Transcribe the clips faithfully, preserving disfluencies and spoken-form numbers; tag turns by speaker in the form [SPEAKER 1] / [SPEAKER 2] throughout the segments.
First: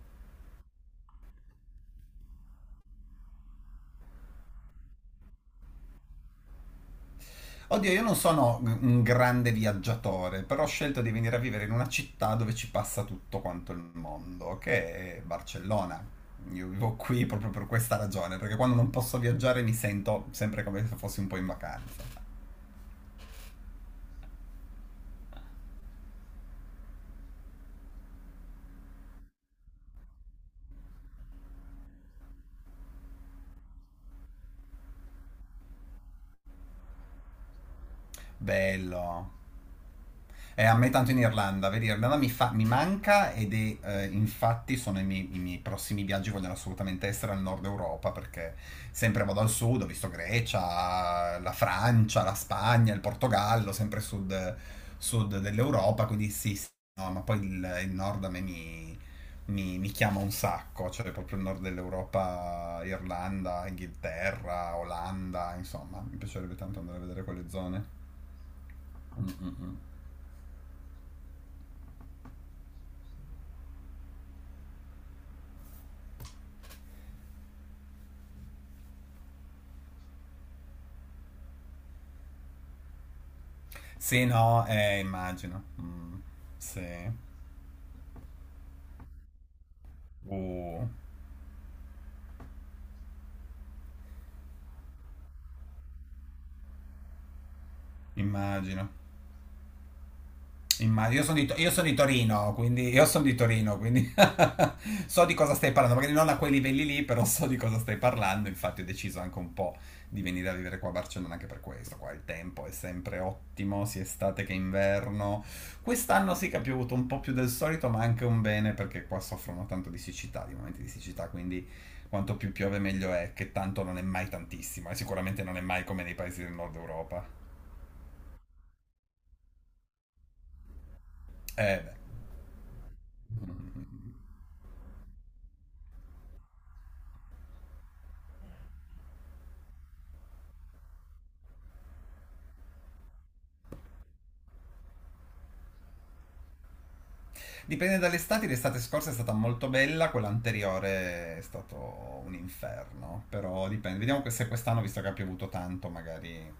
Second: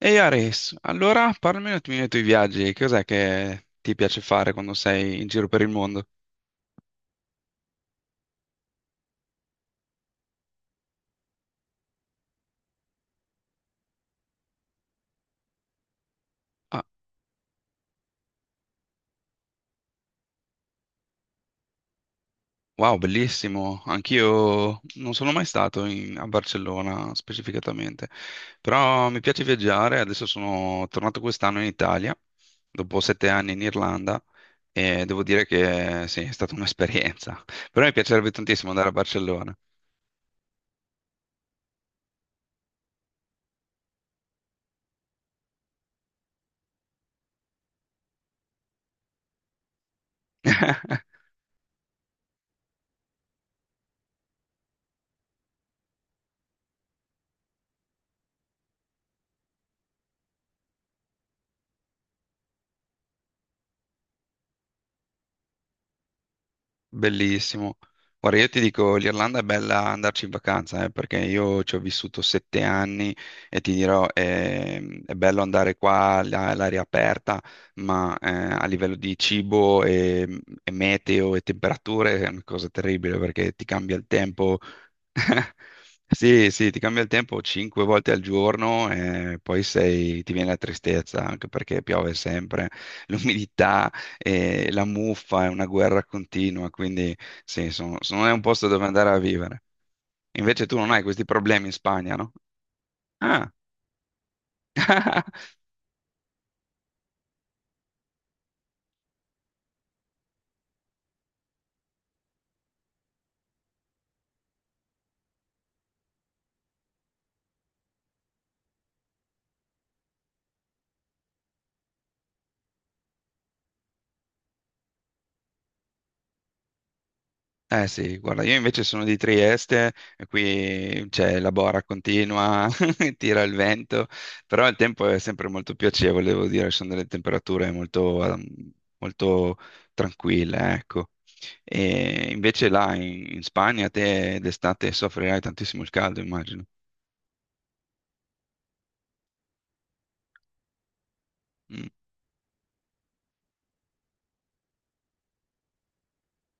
[SPEAKER 1] Ehi Ares, allora parlami un attimino dei tuoi viaggi, cos'è che ti piace fare quando sei in giro per il mondo?
[SPEAKER 2] Oddio, io non sono un grande viaggiatore, però ho scelto di venire a vivere in una città dove ci passa tutto quanto il mondo, che è Barcellona. Io
[SPEAKER 1] Ah,
[SPEAKER 2] vivo qui proprio per questa ragione, perché quando non posso viaggiare mi sento sempre come se fossi un po' in vacanza.
[SPEAKER 1] wow, bellissimo, anch'io non sono mai stato in- a Barcellona specificatamente, però mi piace viaggiare, adesso sono tornato quest'anno in Italia, dopo sette anni in Irlanda, e devo dire che sì, è stata un'esperienza, però mi piacerebbe tantissimo andare a
[SPEAKER 2] Bello.
[SPEAKER 1] Barcellona.
[SPEAKER 2] Eh, a me tanto in Irlanda, vedi, Irlanda mi, fa- mi manca ed è, eh, infatti sono i miei, i miei prossimi viaggi, vogliono assolutamente essere al nord Europa perché sempre vado al sud, ho visto Grecia, la Francia, la Spagna, il Portogallo, sempre sud, sud dell'Europa, quindi sì, sì, no, ma poi il, il nord a me mi, mi- mi chiama un sacco, cioè proprio il nord dell'Europa, Irlanda, Inghilterra, Olanda, insomma, mi piacerebbe tanto andare a vedere quelle
[SPEAKER 1] Bellissimo.
[SPEAKER 2] zone.
[SPEAKER 1] Guarda, io ti dico,
[SPEAKER 2] Mm,
[SPEAKER 1] l'Irlanda è
[SPEAKER 2] mm, mm.
[SPEAKER 1] bella andarci in vacanza, eh, perché io ci ho vissuto sette anni e ti dirò, ehm, è, bello andare qua là, all'aria aperta, ma eh, a livello di cibo e, e meteo e temperature è una cosa terribile perché ti cambia il
[SPEAKER 2] Sì,
[SPEAKER 1] tempo.
[SPEAKER 2] no, eh, immagino. Mm,
[SPEAKER 1] Sì, sì, ti cambia il
[SPEAKER 2] sì.
[SPEAKER 1] tempo cinque volte al giorno e poi sei- ti viene la
[SPEAKER 2] Uh,
[SPEAKER 1] tristezza, anche perché piove sempre, l'umidità, e la muffa è una guerra continua, quindi sì, sono- sono- non è un posto dove
[SPEAKER 2] immagino.
[SPEAKER 1] andare a vivere. Invece tu non hai
[SPEAKER 2] Immagino,
[SPEAKER 1] questi
[SPEAKER 2] io sono di, To-
[SPEAKER 1] problemi
[SPEAKER 2] io
[SPEAKER 1] in
[SPEAKER 2] sono di
[SPEAKER 1] Spagna, no?
[SPEAKER 2] Torino, quindi io sono di
[SPEAKER 1] Ah,
[SPEAKER 2] Torino, quindi so di cosa stai parlando, magari non a quei livelli lì, però so di cosa stai parlando, infatti ho deciso anche un po' di venire a vivere qua a Barcellona anche per questo, qua il tempo è sempre ottimo, sia estate che inverno. Quest'anno sì che ha piovuto un po' più del solito, ma anche un bene perché qua soffrono tanto di siccità, di momenti di siccità, quindi quanto più piove meglio è, che tanto non è mai tantissimo, e sicuramente non è mai come nei paesi del nord Europa.
[SPEAKER 1] eh sì, guarda, io invece sono di Trieste, e qui c'è la
[SPEAKER 2] Eh
[SPEAKER 1] bora
[SPEAKER 2] beh.
[SPEAKER 1] continua, tira il vento,
[SPEAKER 2] Mm.
[SPEAKER 1] però il tempo è sempre molto piacevole, devo dire, sono delle temperature molto, ehm, molto tranquille, ecco. E invece là in, in Spagna te d'estate soffrirai tantissimo il caldo, immagino.
[SPEAKER 2] Dipende dall'estate, l'estate scorsa è stata molto bella, quella anteriore è
[SPEAKER 1] Mm.
[SPEAKER 2] stato un inferno, però dipende. Vediamo se quest'anno, visto che ha piovuto tanto, magari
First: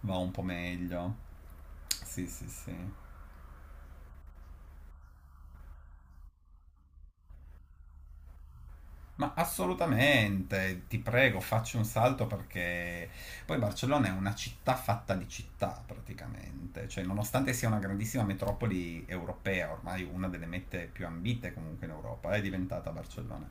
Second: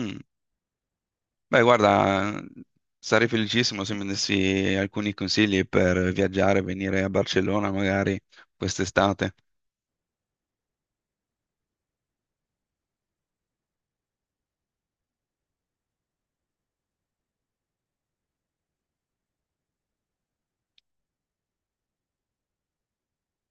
[SPEAKER 2] va un po' meglio.
[SPEAKER 1] Beh,
[SPEAKER 2] Sì,
[SPEAKER 1] guarda,
[SPEAKER 2] sì, sì.
[SPEAKER 1] sarei felicissimo se mi dessi alcuni consigli per viaggiare, venire a Barcellona magari quest'estate.
[SPEAKER 2] Ma assolutamente, ti prego, facci un salto perché poi Barcellona è una città fatta di città praticamente, cioè nonostante sia una grandissima metropoli europea, ormai una delle mete più ambite comunque in Europa, è diventata Barcellona.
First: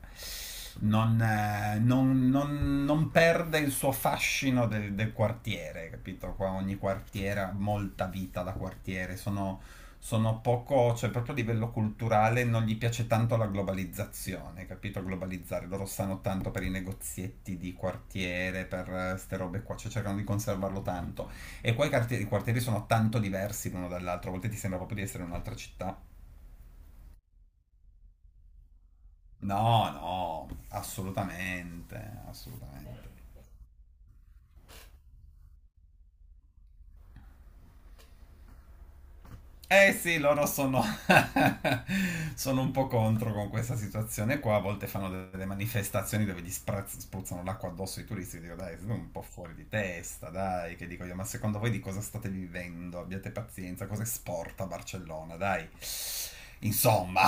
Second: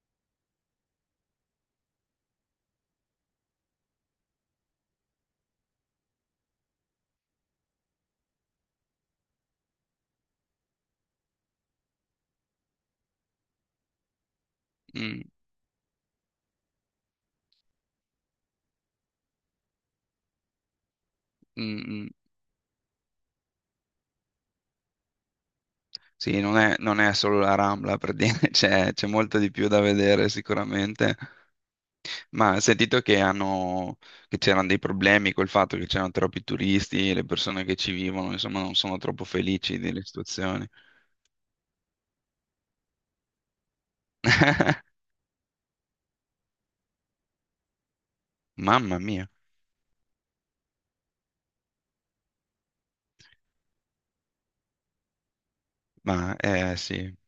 [SPEAKER 2] Non, eh, non- non- non perde il suo fascino del, del quartiere, capito? Qua ogni quartiere ha molta vita da quartiere, sono sono poco, cioè proprio a livello culturale non gli piace tanto la globalizzazione, capito?
[SPEAKER 1] Mm.
[SPEAKER 2] Globalizzare, loro stanno tanto per i negozietti di quartiere, per queste robe qua, cioè cercano di conservarlo tanto. E
[SPEAKER 1] Mm,
[SPEAKER 2] poi i
[SPEAKER 1] mm.
[SPEAKER 2] quartieri, i quartieri sono tanto diversi l'uno dall'altro, a volte ti sembra proprio di essere in un'altra città.
[SPEAKER 1] Sì, non è, non è solo la Rambla, per dire, c'è c'è molto di più da
[SPEAKER 2] No,
[SPEAKER 1] vedere
[SPEAKER 2] no,
[SPEAKER 1] sicuramente,
[SPEAKER 2] assolutamente,
[SPEAKER 1] ma ho sentito
[SPEAKER 2] assolutamente.
[SPEAKER 1] che hanno, che c'erano dei problemi col fatto che c'erano troppi turisti, e le persone che ci vivono, insomma, non sono troppo felici
[SPEAKER 2] Eh
[SPEAKER 1] delle
[SPEAKER 2] sì, loro
[SPEAKER 1] situazioni.
[SPEAKER 2] sono, sono un po' contro con questa situazione qua, a volte fanno de- delle manifestazioni dove gli spra- spruzzano l'acqua addosso ai turisti, dico dai, siete
[SPEAKER 1] Mamma
[SPEAKER 2] un po'
[SPEAKER 1] mia,
[SPEAKER 2] fuori di testa, dai, che dico io, ma secondo voi di cosa state vivendo? Abbiate pazienza, cosa è sport a Barcellona, dai.
[SPEAKER 1] ma eh sì.
[SPEAKER 2] Insomma,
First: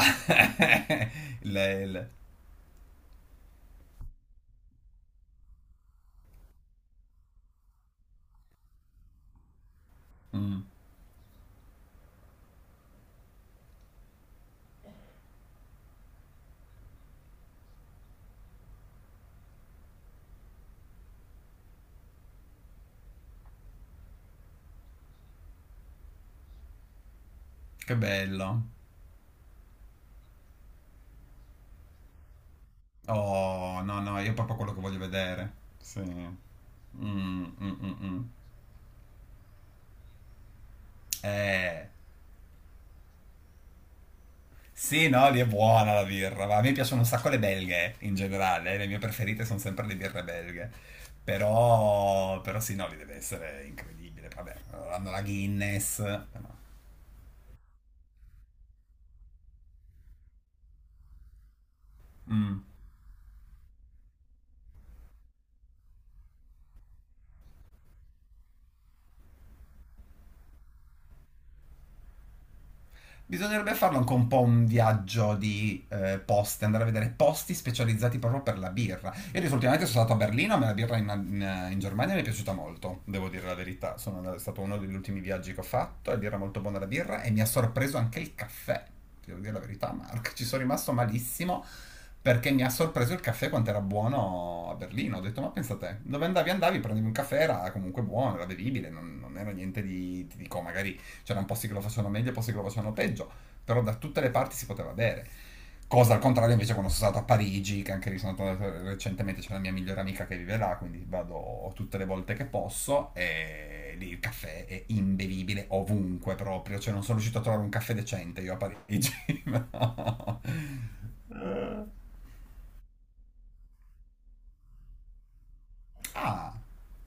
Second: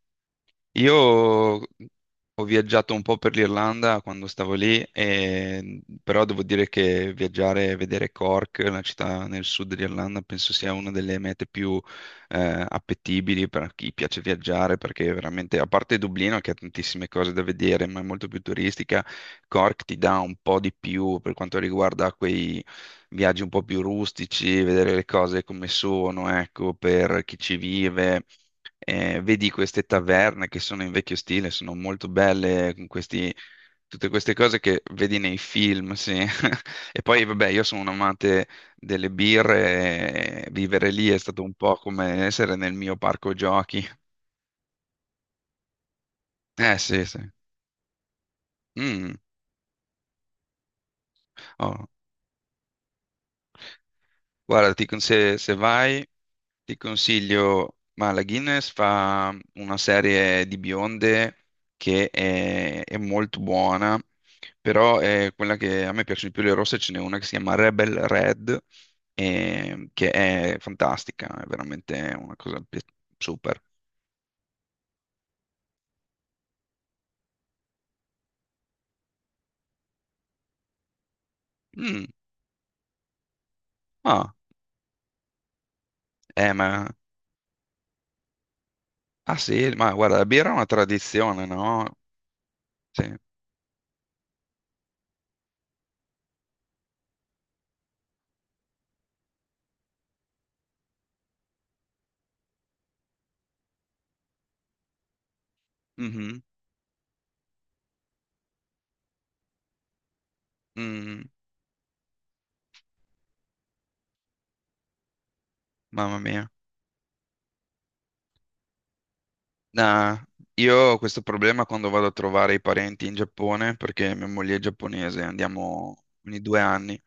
[SPEAKER 1] Io
[SPEAKER 2] il, il-
[SPEAKER 1] ho viaggiato un po' per l'Irlanda quando stavo lì, e- però devo dire che viaggiare e vedere Cork, la città nel sud dell'Irlanda, penso
[SPEAKER 2] Mm,
[SPEAKER 1] sia una delle mete più eh, appetibili per chi piace viaggiare, perché veramente, a parte Dublino che ha tantissime cose da vedere, ma è molto più turistica, Cork ti dà un po' di più per quanto riguarda quei viaggi un po' più rustici, vedere le cose come sono, ecco, per chi ci
[SPEAKER 2] che
[SPEAKER 1] vive
[SPEAKER 2] bello.
[SPEAKER 1] eh, vedi queste taverne che sono in vecchio stile, sono molto belle, con questi,
[SPEAKER 2] Oh, no,
[SPEAKER 1] tutte
[SPEAKER 2] no, io
[SPEAKER 1] queste
[SPEAKER 2] è proprio
[SPEAKER 1] cose
[SPEAKER 2] quello che
[SPEAKER 1] che
[SPEAKER 2] voglio
[SPEAKER 1] vedi nei
[SPEAKER 2] vedere.
[SPEAKER 1] film,
[SPEAKER 2] Sì.
[SPEAKER 1] sì.
[SPEAKER 2] Mm,
[SPEAKER 1] E poi,
[SPEAKER 2] mm,
[SPEAKER 1] vabbè, io sono un
[SPEAKER 2] mm, mm.
[SPEAKER 1] amante delle birre, e vivere lì è stato un po'
[SPEAKER 2] Eh.
[SPEAKER 1] come essere nel mio parco giochi.
[SPEAKER 2] Sì, no, lì è buona la birra, ma a me
[SPEAKER 1] Eh
[SPEAKER 2] piacciono
[SPEAKER 1] sì,
[SPEAKER 2] un
[SPEAKER 1] sì.
[SPEAKER 2] sacco le belghe in generale, le mie
[SPEAKER 1] Mm.
[SPEAKER 2] preferite sono sempre le birre belghe.
[SPEAKER 1] Oh,
[SPEAKER 2] Però, però sì, no, lì deve essere incredibile. Vabbè,
[SPEAKER 1] guarda, ti con-
[SPEAKER 2] hanno la
[SPEAKER 1] se, se
[SPEAKER 2] Guinness.
[SPEAKER 1] vai.
[SPEAKER 2] Però...
[SPEAKER 1] Ti consiglio, ma la Guinness fa una serie di bionde che
[SPEAKER 2] Mm.
[SPEAKER 1] è, è molto buona, però è quella che a me piacciono di più le rosse, ce n'è una che si chiama Rebel Red, e- che è fantastica, è veramente una cosa pi- super.
[SPEAKER 2] Bisognerebbe farlo anche un po' un viaggio di eh, poste, andare a vedere posti specializzati proprio per la birra. Io adesso ultimamente sono stato a Berlino, ma la birra in, in- in
[SPEAKER 1] Mm,
[SPEAKER 2] Germania mi è piaciuta molto, devo dire la verità. Sono
[SPEAKER 1] ah,
[SPEAKER 2] andato- è stato uno degli ultimi viaggi che ho fatto, ed era
[SPEAKER 1] eh,
[SPEAKER 2] molto buona
[SPEAKER 1] ma,
[SPEAKER 2] la birra e mi ha sorpreso anche il caffè. Ti
[SPEAKER 1] ah
[SPEAKER 2] Devo dire la
[SPEAKER 1] sì, ma
[SPEAKER 2] verità,
[SPEAKER 1] guarda, la
[SPEAKER 2] Mark, ci
[SPEAKER 1] birra è
[SPEAKER 2] sono
[SPEAKER 1] una
[SPEAKER 2] rimasto
[SPEAKER 1] tradizione,
[SPEAKER 2] malissimo
[SPEAKER 1] no?
[SPEAKER 2] perché mi ha sorpreso
[SPEAKER 1] Sì.
[SPEAKER 2] il caffè quanto era buono a Berlino. Ho detto, ma pensa te, dove andavi andavi, prendevi un caffè, era comunque buono, era bevibile, non, non era niente di, ti dico, magari c'erano posti che lo facevano meglio, e posti che lo facevano peggio, però da tutte le parti si poteva bere. Cosa al
[SPEAKER 1] Mhm,
[SPEAKER 2] contrario invece quando sono stato a Parigi, che anche lì sono andato recentemente, c'è la mia migliore amica che vive là, quindi
[SPEAKER 1] mm,
[SPEAKER 2] vado tutte le volte che posso e lì il caffè è imbevibile
[SPEAKER 1] mamma
[SPEAKER 2] ovunque
[SPEAKER 1] mia.
[SPEAKER 2] proprio, cioè non sono riuscito a trovare un caffè decente io a Parigi.
[SPEAKER 1] Nah,
[SPEAKER 2] No.
[SPEAKER 1] io ho questo problema quando vado a trovare i parenti in Giappone perché mia moglie è giapponese, andiamo ogni
[SPEAKER 2] Ah,
[SPEAKER 1] due anni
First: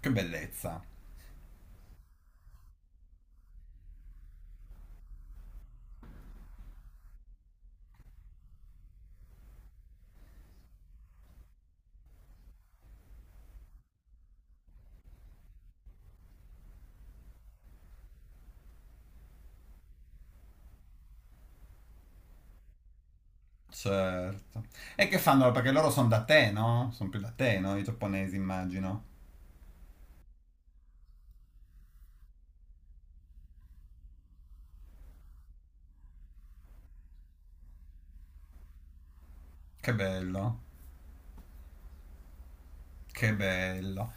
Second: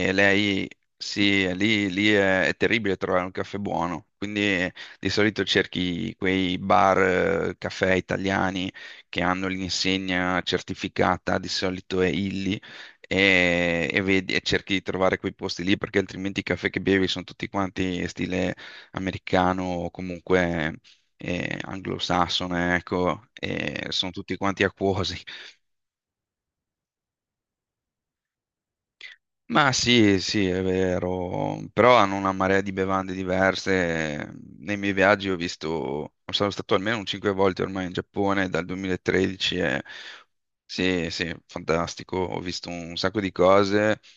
[SPEAKER 2] che
[SPEAKER 1] lei,
[SPEAKER 2] bellezza.
[SPEAKER 1] sì, è lì, lì è, è terribile trovare un caffè buono, quindi di solito cerchi quei bar, eh, caffè italiani che hanno l'insegna certificata, di solito è Illy, e, e vedi- e cerchi di trovare quei posti lì perché altrimenti i caffè che bevi sono tutti quanti stile americano o comunque eh, anglosassone, ecco, e sono tutti quanti
[SPEAKER 2] Certo. E
[SPEAKER 1] acquosi.
[SPEAKER 2] che fanno? Perché loro sono da te, no? Sono più da te, no? I giapponesi immagino.
[SPEAKER 1] Ma sì, sì, è vero, però hanno una marea di bevande diverse. Nei miei viaggi ho visto, sono stato almeno un cinque volte ormai in Giappone dal duemilatredici e
[SPEAKER 2] Che bello,
[SPEAKER 1] sì, sì, fantastico, ho visto un sacco di
[SPEAKER 2] che
[SPEAKER 1] cose
[SPEAKER 2] bello.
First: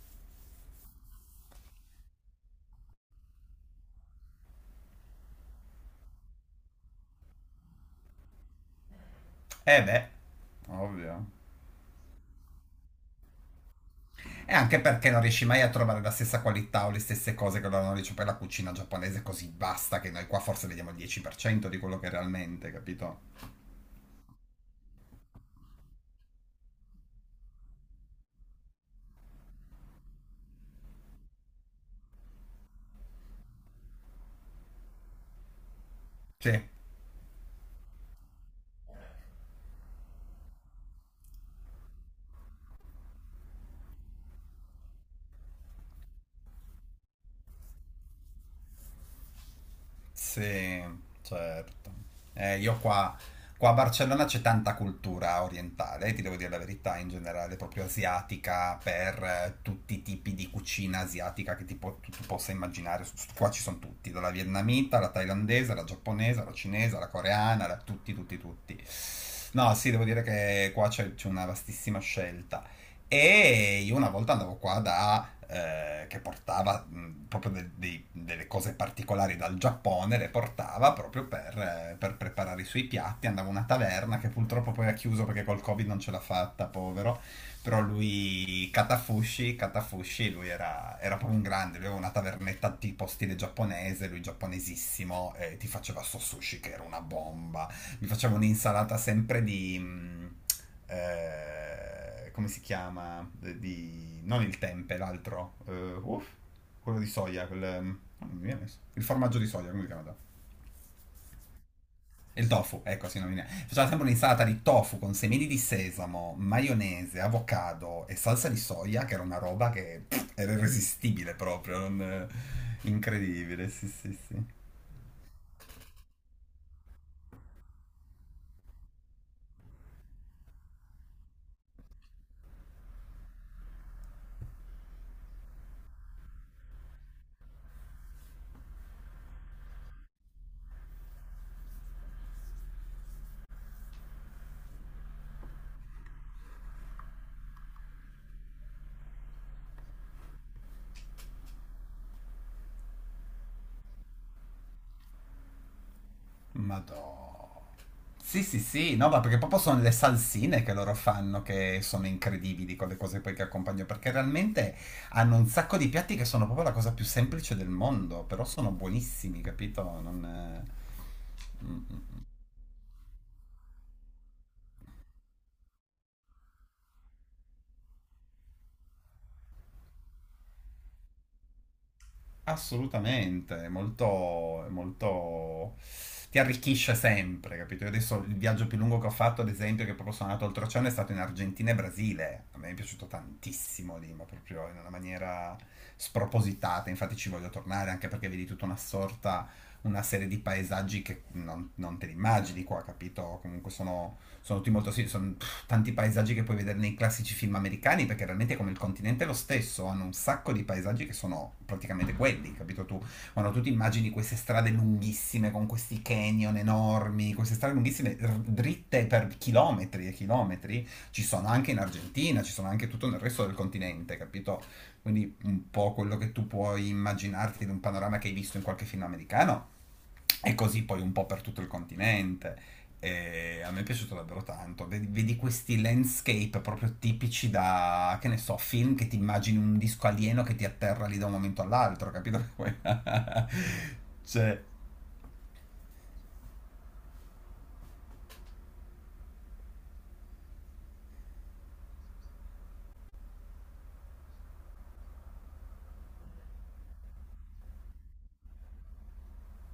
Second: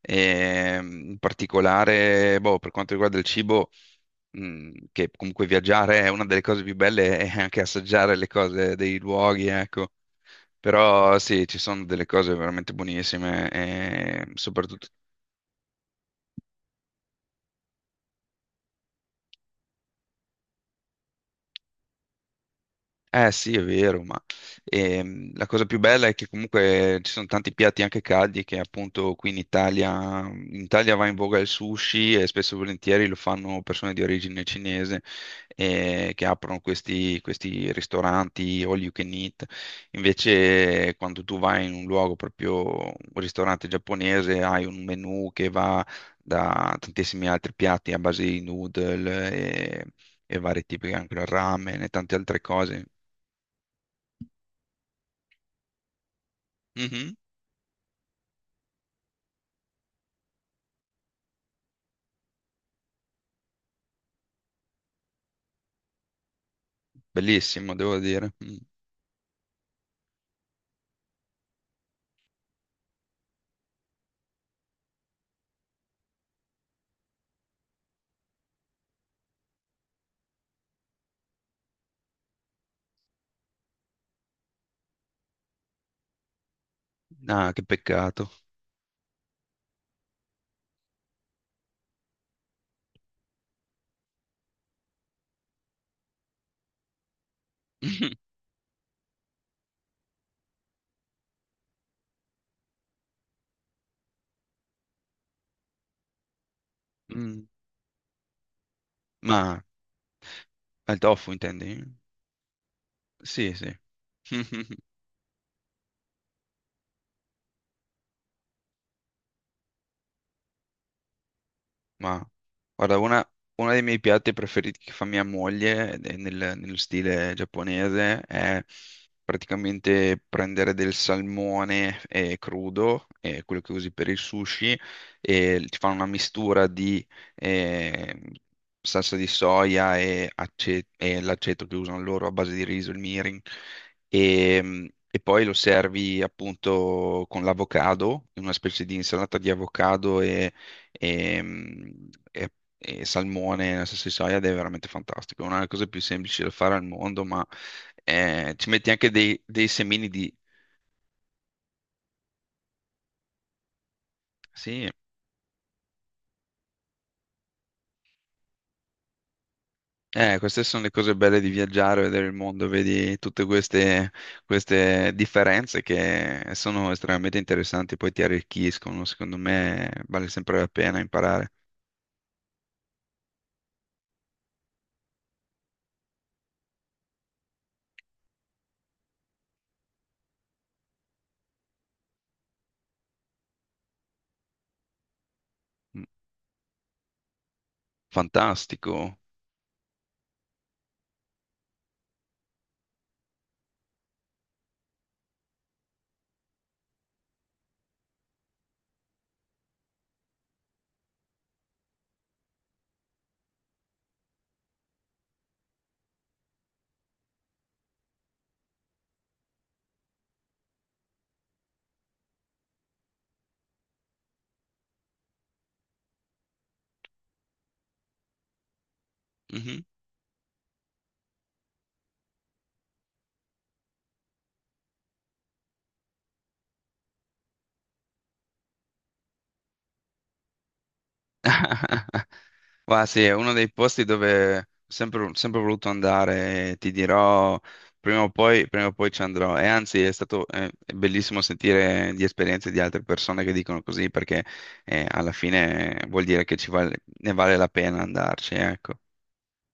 [SPEAKER 1] e in particolare, boh, per quanto riguarda il cibo, mh, che comunque viaggiare è una delle cose più belle, è anche assaggiare le cose dei luoghi,
[SPEAKER 2] Eh
[SPEAKER 1] ecco.
[SPEAKER 2] beh,
[SPEAKER 1] Però
[SPEAKER 2] ovvio.
[SPEAKER 1] sì, ci sono delle cose veramente buonissime e
[SPEAKER 2] E anche
[SPEAKER 1] soprattutto.
[SPEAKER 2] perché non riesci mai a trovare la stessa qualità o le stesse cose che loro hanno dice per la cucina giaponese così basta che noi qua forse vediamo il dieci per cento di quello che realmente,
[SPEAKER 1] Eh
[SPEAKER 2] capito?
[SPEAKER 1] sì, è vero, ma ehm, la cosa più bella è che comunque ci sono tanti piatti anche caldi che appunto qui in Italia, in Italia va in voga il sushi e spesso e volentieri lo fanno persone di origine cinese eh, che aprono
[SPEAKER 2] Sì.
[SPEAKER 1] questi, questi, ristoranti all you can eat. Invece quando tu vai in un luogo proprio un ristorante giapponese hai un menù che va da tantissimi altri piatti a base di noodle e, e vari
[SPEAKER 2] Sì,
[SPEAKER 1] tipi, anche il ramen e
[SPEAKER 2] certo.
[SPEAKER 1] tante altre
[SPEAKER 2] Eh, io
[SPEAKER 1] cose.
[SPEAKER 2] qua, qua a Barcellona c'è tanta cultura orientale, eh, ti devo dire la verità, in
[SPEAKER 1] Mhm.
[SPEAKER 2] generale, proprio asiatica, per eh, tutti i tipi di cucina asiatica che ti po- tu, tu possa immaginare. S- Qua ci sono tutti, dalla vietnamita alla thailandese, alla giapponese, alla cinese, alla coreana,
[SPEAKER 1] Bellissimo,
[SPEAKER 2] alla-
[SPEAKER 1] devo
[SPEAKER 2] tutti,
[SPEAKER 1] dire.
[SPEAKER 2] tutti,
[SPEAKER 1] Mm.
[SPEAKER 2] tutti. No, sì, devo dire che qua c'è c'è una vastissima scelta. E io una volta andavo qua da, eh, che portava mh, proprio de- dei- delle cose particolari dal Giappone, le portava proprio per, eh, per preparare i suoi piatti. Andavo a una taverna che purtroppo poi ha chiuso perché col Covid non ce l'ha fatta, povero.
[SPEAKER 1] Ah, che
[SPEAKER 2] Però
[SPEAKER 1] peccato.
[SPEAKER 2] lui, Katafushi, Katafushi, lui era, era proprio un grande, lui aveva una tavernetta tipo stile giapponese, lui giapponesissimo, e ti faceva sto sushi che era una bomba. Mi facevo un'insalata sempre di... mh, eh, come si chiama? Di... non il tempe, l'altro. Eh, uff, quello di
[SPEAKER 1] Mm.
[SPEAKER 2] soia, quel... ehm, non mi viene messo. Il formaggio di
[SPEAKER 1] Ma
[SPEAKER 2] soia, come si chiama?
[SPEAKER 1] al tofu intendi?
[SPEAKER 2] Il tofu, ecco, sì, non mi viene.
[SPEAKER 1] Sì, sì.
[SPEAKER 2] Faceva sempre un'insalata di tofu con semini di sesamo, maionese, avocado e salsa di soia, che era una roba che pff, era irresistibile proprio, non-
[SPEAKER 1] Ma
[SPEAKER 2] eh,
[SPEAKER 1] guarda, una,
[SPEAKER 2] incredibile,
[SPEAKER 1] uno dei
[SPEAKER 2] sì,
[SPEAKER 1] miei
[SPEAKER 2] sì,
[SPEAKER 1] piatti
[SPEAKER 2] sì.
[SPEAKER 1] preferiti che fa mia moglie ed è nel- nello stile giapponese è praticamente prendere del salmone eh, crudo, eh, quello che usi per il sushi, e ti fa una mistura di eh, salsa di soia e, ace- e l'aceto che usano loro a base di riso, il mirin, e, e poi lo servi appunto con l'avocado, in una specie di insalata di avocado e, mh, e- e salmone nella salsa di soia ed è veramente fantastico. È una delle cose più semplici da fare al
[SPEAKER 2] Madò.
[SPEAKER 1] mondo, ma
[SPEAKER 2] Sì,
[SPEAKER 1] eh,
[SPEAKER 2] sì,
[SPEAKER 1] ci metti
[SPEAKER 2] sì, no,
[SPEAKER 1] anche
[SPEAKER 2] ma perché
[SPEAKER 1] dei,
[SPEAKER 2] proprio
[SPEAKER 1] dei
[SPEAKER 2] sono le
[SPEAKER 1] semini di...
[SPEAKER 2] salsine che loro fanno che sono incredibili con le cose poi che accompagno, perché realmente
[SPEAKER 1] Sì,
[SPEAKER 2] hanno un sacco di piatti che sono proprio la cosa più semplice del mondo, però sono buonissimi, capito?
[SPEAKER 1] eh, queste
[SPEAKER 2] Non...
[SPEAKER 1] sono le cose belle di viaggiare, vedere il mondo, vedi tutte queste, queste differenze che sono estremamente interessanti, poi ti arricchiscono, secondo me vale sempre la pena imparare.
[SPEAKER 2] Assolutamente, è molto, è molto... ti arricchisce sempre, capito? Io adesso il viaggio più lungo che ho fatto, ad esempio, che proprio sono andato oltreoceano, è stato in Argentina e Brasile. A me è piaciuto tantissimo lì, ma proprio in una maniera
[SPEAKER 1] Mm,
[SPEAKER 2] spropositata. Infatti ci voglio tornare anche perché vedi tutta una
[SPEAKER 1] Fantastico.
[SPEAKER 2] sorta, una serie di paesaggi che non, non te li immagini qua, capito? Comunque sono, sono tutti molto, sì, sono tanti paesaggi che puoi vedere nei classici film americani, perché realmente come il continente è lo stesso, hanno un sacco di paesaggi che sono praticamente quelli, capito tu? Quando tu ti immagini queste strade lunghissime con questi canyon enormi, queste strade lunghissime r- dritte per chilometri e chilometri, ci sono anche in Argentina, ci sono anche tutto nel resto del continente, capito? Quindi un po' quello che tu puoi immaginarti di un panorama che hai visto in qualche film americano
[SPEAKER 1] Mhm.
[SPEAKER 2] e così poi un po' per tutto il continente. E a me è piaciuto davvero tanto. Vedi, vedi questi landscape proprio tipici da, che ne so, film che ti immagini un disco alieno che ti atterra lì da un momento all'altro, capito?
[SPEAKER 1] Ma sì, è uno dei posti dove ho
[SPEAKER 2] Cioè,
[SPEAKER 1] sempre, sempre voluto andare, e ti dirò, prima o poi, prima o poi ci andrò. E anzi, è stato eh, è bellissimo sentire di esperienze di altre persone che dicono così, perché eh, alla fine vuol dire che ci vale- ne vale la pena andarci, ecco.